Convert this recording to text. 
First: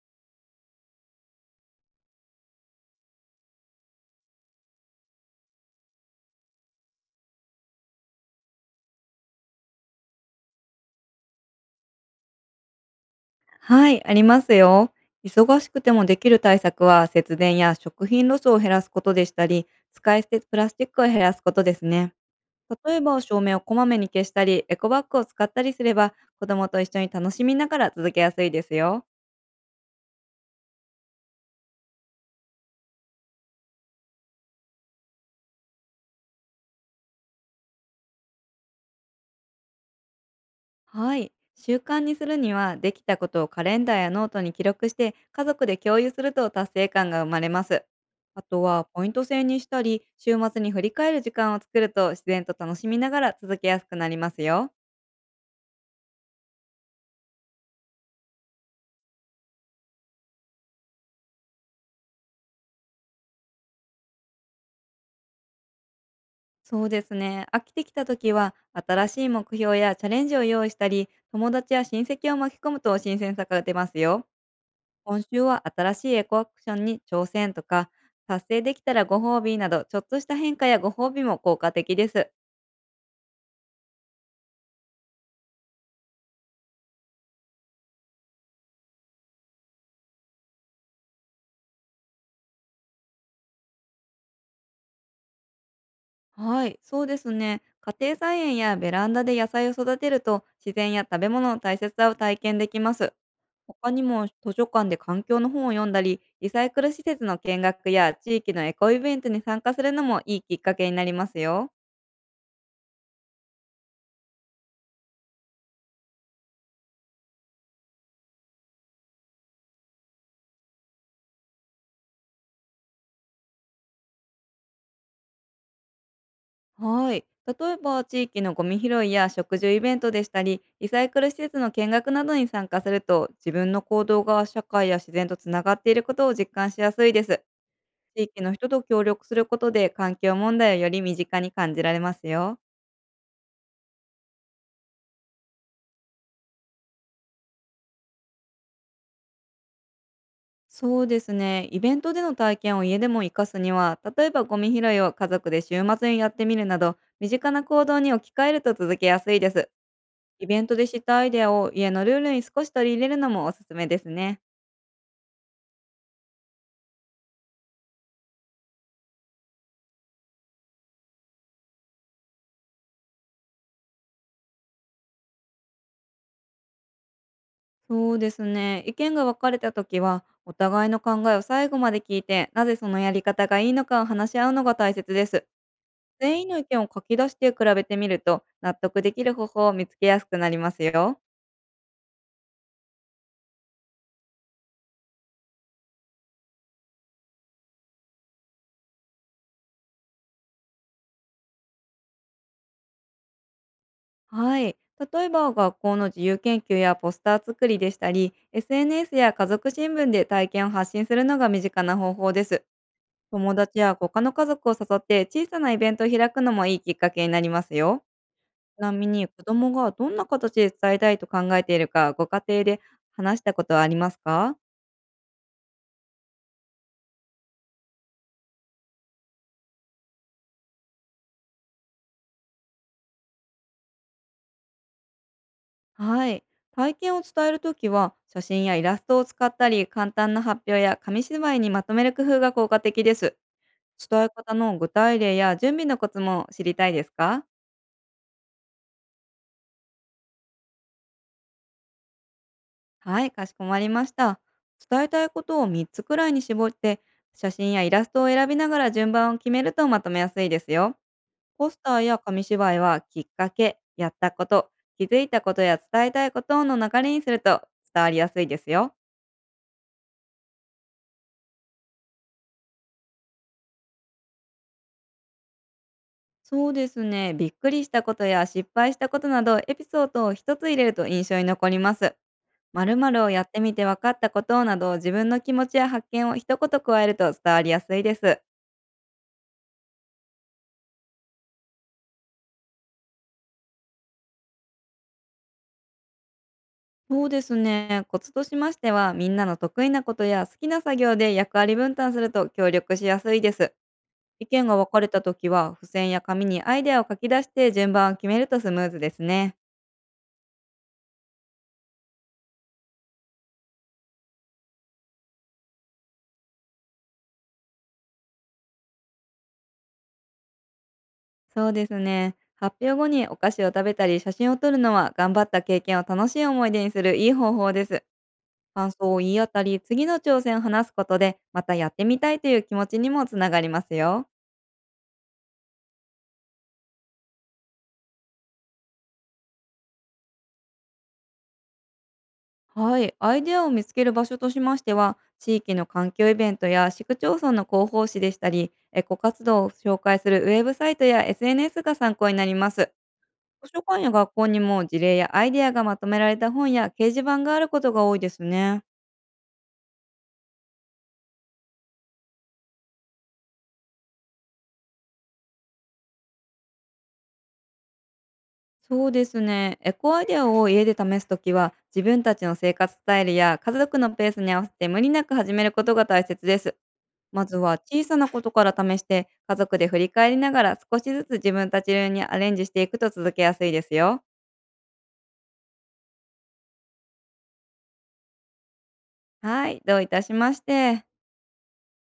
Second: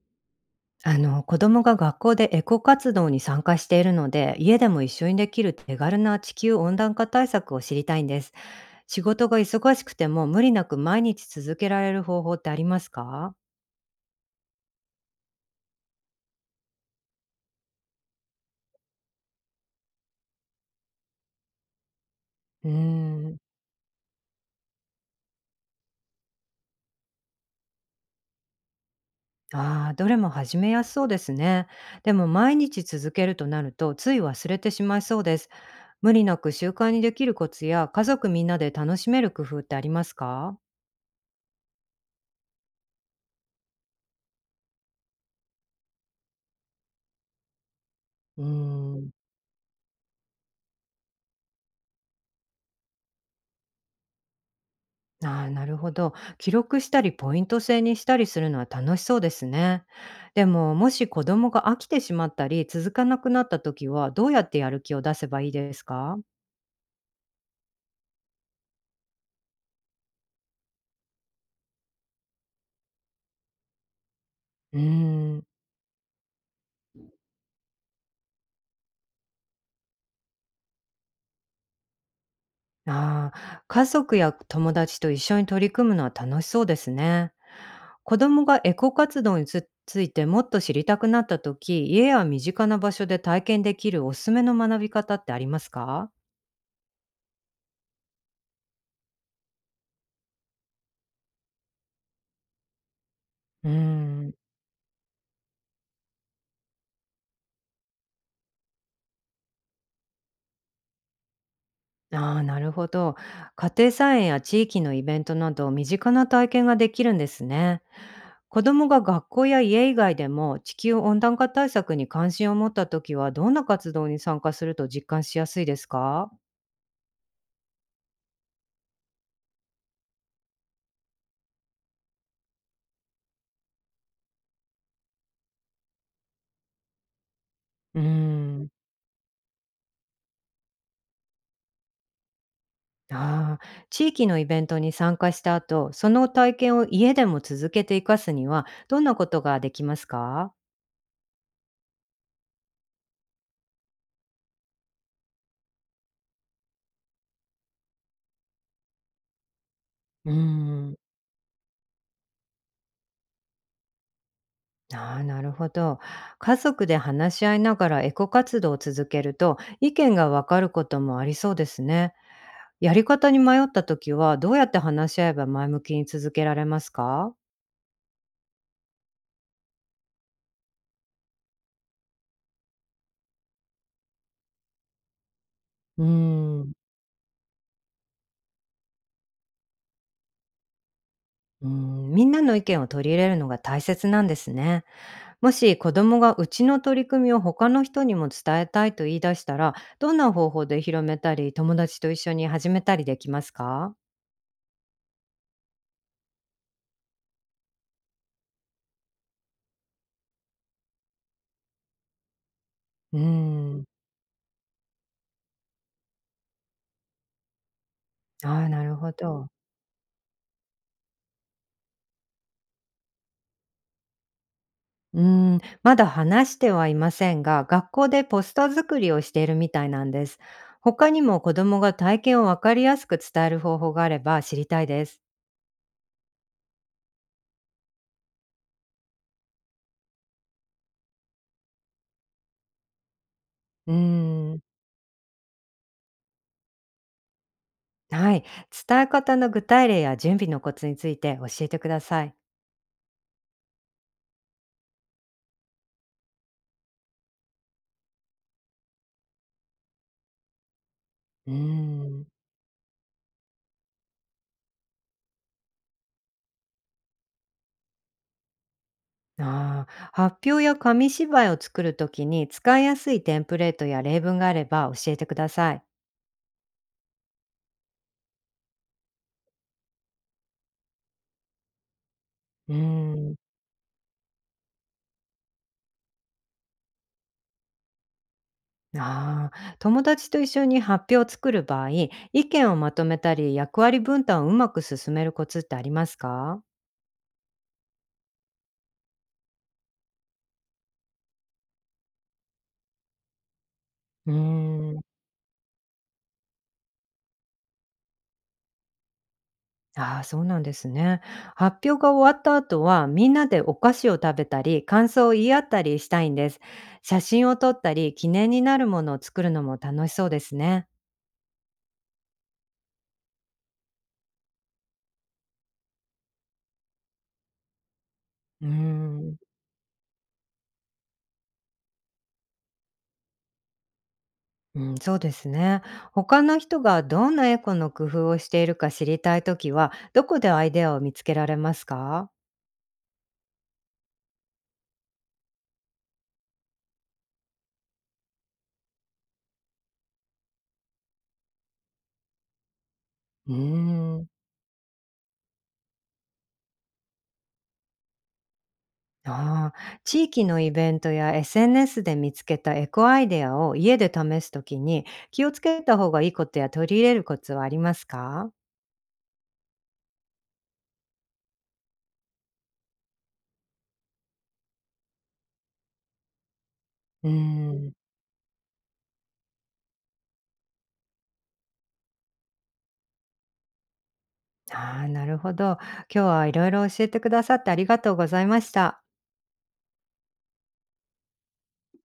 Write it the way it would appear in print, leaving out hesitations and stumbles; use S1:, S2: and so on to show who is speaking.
S1: 子供が学校でエコ活動に参加しているので、家でも一緒にできる手軽な地球温暖化対策を知りたいんです。仕事が忙しくても無理なく毎日続けられる方法ってありますか？
S2: はい、ありますよ。忙しくてもできる対策は節電や食品ロスを減らすことでしたり、使い捨てプラスチックを減らすことですね。
S1: うー
S2: 例えば
S1: ん。
S2: 照明をこまめに消したり、エコバッグを使ったりすれば、子供と一緒に楽しみながら続けやすいですよ。
S1: ああ、どれも始めやすそうですね。でも毎日続けるとなると、つい忘れてしまいそうです。無理なく習慣にできるコツや、家族みんなで楽しめる工夫ってありますか？
S2: はい、習慣にするには、できたことをカレンダーやノートに記録して、家族で共有すると達成感が生まれます。あ
S1: うー
S2: とは、ポイ
S1: ん。
S2: ント制にしたり、週末に振り返る時間を作ると自然と楽しみながら続けやすくなりますよ。
S1: ああ、なるほど。記録したりポイント制にしたりするのは楽しそうですね。でも、もし子供が飽きてしまったり、続かなくなった時は、どうやってやる気を出せばいいですか？
S2: そうですね。飽きてきた時は、新しい目標やチャレンジを用意したり、友達や親戚を巻き込むと新鮮さが出ますよ。
S1: う
S2: 今
S1: ー
S2: 週
S1: ん。
S2: は新しいエコアクションに挑戦とか、達成できたらご褒美など、ちょっとした変化やご褒美も効果的です。
S1: ああ、家族や友達と一緒に取り組むのは楽しそうですね。子供がエコ活動につついてもっと知りたくなった時、家や身近な場所で体験できるおすすめの学び方ってありますか？
S2: はい、そうですね。家庭菜園やベランダで野菜を育てると自然や食べ物の大切さを体験できます。
S1: うー
S2: 他にも
S1: ん。
S2: 図書館で環境の本を読んだり、リサイクル施設の見学や地域のエコイベントに参加するのもいいきっかけになりますよ。
S1: ああ、なるほど。家庭菜園や地域のイベントなど身近な体験ができるんですね。子どもが学校や家以外でも地球温暖化対策に関心を持った時はどんな活動に参加すると実感しやすいですか？
S2: はい。例えば地域のゴミ拾いや食事イベントでしたり、リサイクル施設の見学などに参加すると、自分の行動が社会や自然とつながっていることを実感しやすいです。
S1: うー
S2: 地域の人
S1: ん
S2: と協力することで環境問題をより身近に感じられますよ。
S1: ああー、地域のイベントに参加した後、その体験を家でも続けて生かすにはどんなことができますか？
S2: そうですね。イベントでの体験を家でも活かすには、例えばゴミ拾いを家族で週末にやってみるなど、身近な行動に置き換えると続けやすいです。
S1: うー
S2: イベントで
S1: ん
S2: 知ったアイデアを家のルールに少し取り入れるのもおすすめですね。
S1: ああ、なるほど。家族で話し合いながらエコ活動を続けると意見が分かることもありそうですね。やり方に迷った時はどうやって話し合えば前向きに続けられますか？
S2: そうですね。意見が分かれた時は、お互いの考えを最後まで聞いて、なぜそのやり方がいいのかを話し合うのが大切です。
S1: うー
S2: 全員の意
S1: ん、
S2: 見を書き出して比べてみると、納得できる方法を見つけやすくなりますよ。
S1: うーん、みんなの意見を取り入れるのが大切なんですね。もし子供がうちの取り組みを他の人にも伝えたいと言い出したら、どんな方法で広めたり、友達と一緒に始めたりできますか？
S2: はい。例えば、学校の自由研究やポスター作りでしたり、SNS や家族新聞で体験を発信するのが身近な方法です。
S1: うー
S2: 友達
S1: ん、
S2: や他の家族を誘って小さなイベントを開くのもいいきっかけになりますよ。
S1: ああ、
S2: ち
S1: な
S2: な
S1: る
S2: み
S1: ほ
S2: に、子
S1: ど。
S2: 供がどんな形で伝えたいと考えているか、ご家庭で話したことはありますか？
S1: うーまだ話してはいませんが、学校でポスター作りをしているみたいなんです。他にも子供が体験をわかりやすく伝える方法があれば知りたいです。
S2: はい。体験を伝えるときは、写真やイラストを使ったり、簡単な発表や紙芝居にまとめる工夫が効果的です。
S1: うー
S2: 伝え方
S1: ん、
S2: の具体例や準備のコツも知りたいですか？
S1: はい。伝え方の具体例や準備のコツについて教えてください。
S2: はい、かしこまりました。伝えたいことを3つくらいに絞って、写真やイラストを選びながら順番を決めるとまとめやすいですよ。
S1: うー
S2: ポスターや
S1: ん。
S2: 紙芝居は、きっかけ、やったこと、気づいたことや伝えたいことの流れにすると伝わりやすいですよ。
S1: ああ、発表や紙芝居を作るときに使いやすいテンプレートや例文があれば教えてください。
S2: そうですね。びっくりしたことや失敗したことなどエピソードを一つ入れると印象に残ります。
S1: うー
S2: 〇〇を
S1: ん。
S2: やってみて分かったことなど自分の気持ちや発見を一言加えると伝わりやすいです。
S1: ああ、友達と一緒に発表を作る場合、意見をまとめたり、役割分担をうまく進めるコツってありますか？
S2: そうですね。コツとしましてはみんなの得意なことや好きな作業で役割分担すると協力しやすいです。
S1: うー
S2: 意見が分かれ
S1: ん。
S2: た時は付箋や紙にアイデアを書き出して順番を決めるとスムーズですね。
S1: ああ、そうなんですね。発表が終わった後は、みんなでお菓子を食べたり、感想を言い合ったりしたいんです。写真を撮ったり、記念になるものを作るのも楽しそうですね。
S2: そうですね。発表後にお菓子を食べたり写真を撮るのは頑張った経験を楽しい思い出にするいい方法です。
S1: うー
S2: 感想を言
S1: ん。
S2: い合ったり、次の挑戦を話すことで、またやってみたいという気持ちにもつながりますよ。
S1: うん、そうですね。他の人がどんなエコの工夫をしているか知りたいときは、どこでアイデアを見つけられますか？
S2: はい。アイデアを見つける場所としましては、地域の環境イベントや市区町村の広報誌でしたり、エコ活動を紹介するウェブサイトや SNS が参考になります。
S1: うー
S2: 図書館や
S1: ん。
S2: 学校にも事例やアイデアがまとめられた本や掲示板があることが多いですね。
S1: ああ、地域のイベントや SNS で見つけたエコアイデアを家で試すときに気をつけた方がいいことや取り入れるコツはありますか？
S2: そうですね。エコアイデアを家で試すときは、自分たちの生活スタイルや家族のペースに合わせて無理なく始めることが大切です。
S1: うー
S2: まずは
S1: ん。
S2: 小さなことから試して、家族で振り返りながら少しずつ自分たち流にアレンジしていくと続けやすいですよ。
S1: ああ、なるほど。今日はいろいろ教えてくださってありがとうございました。
S2: はい、どういたしまして。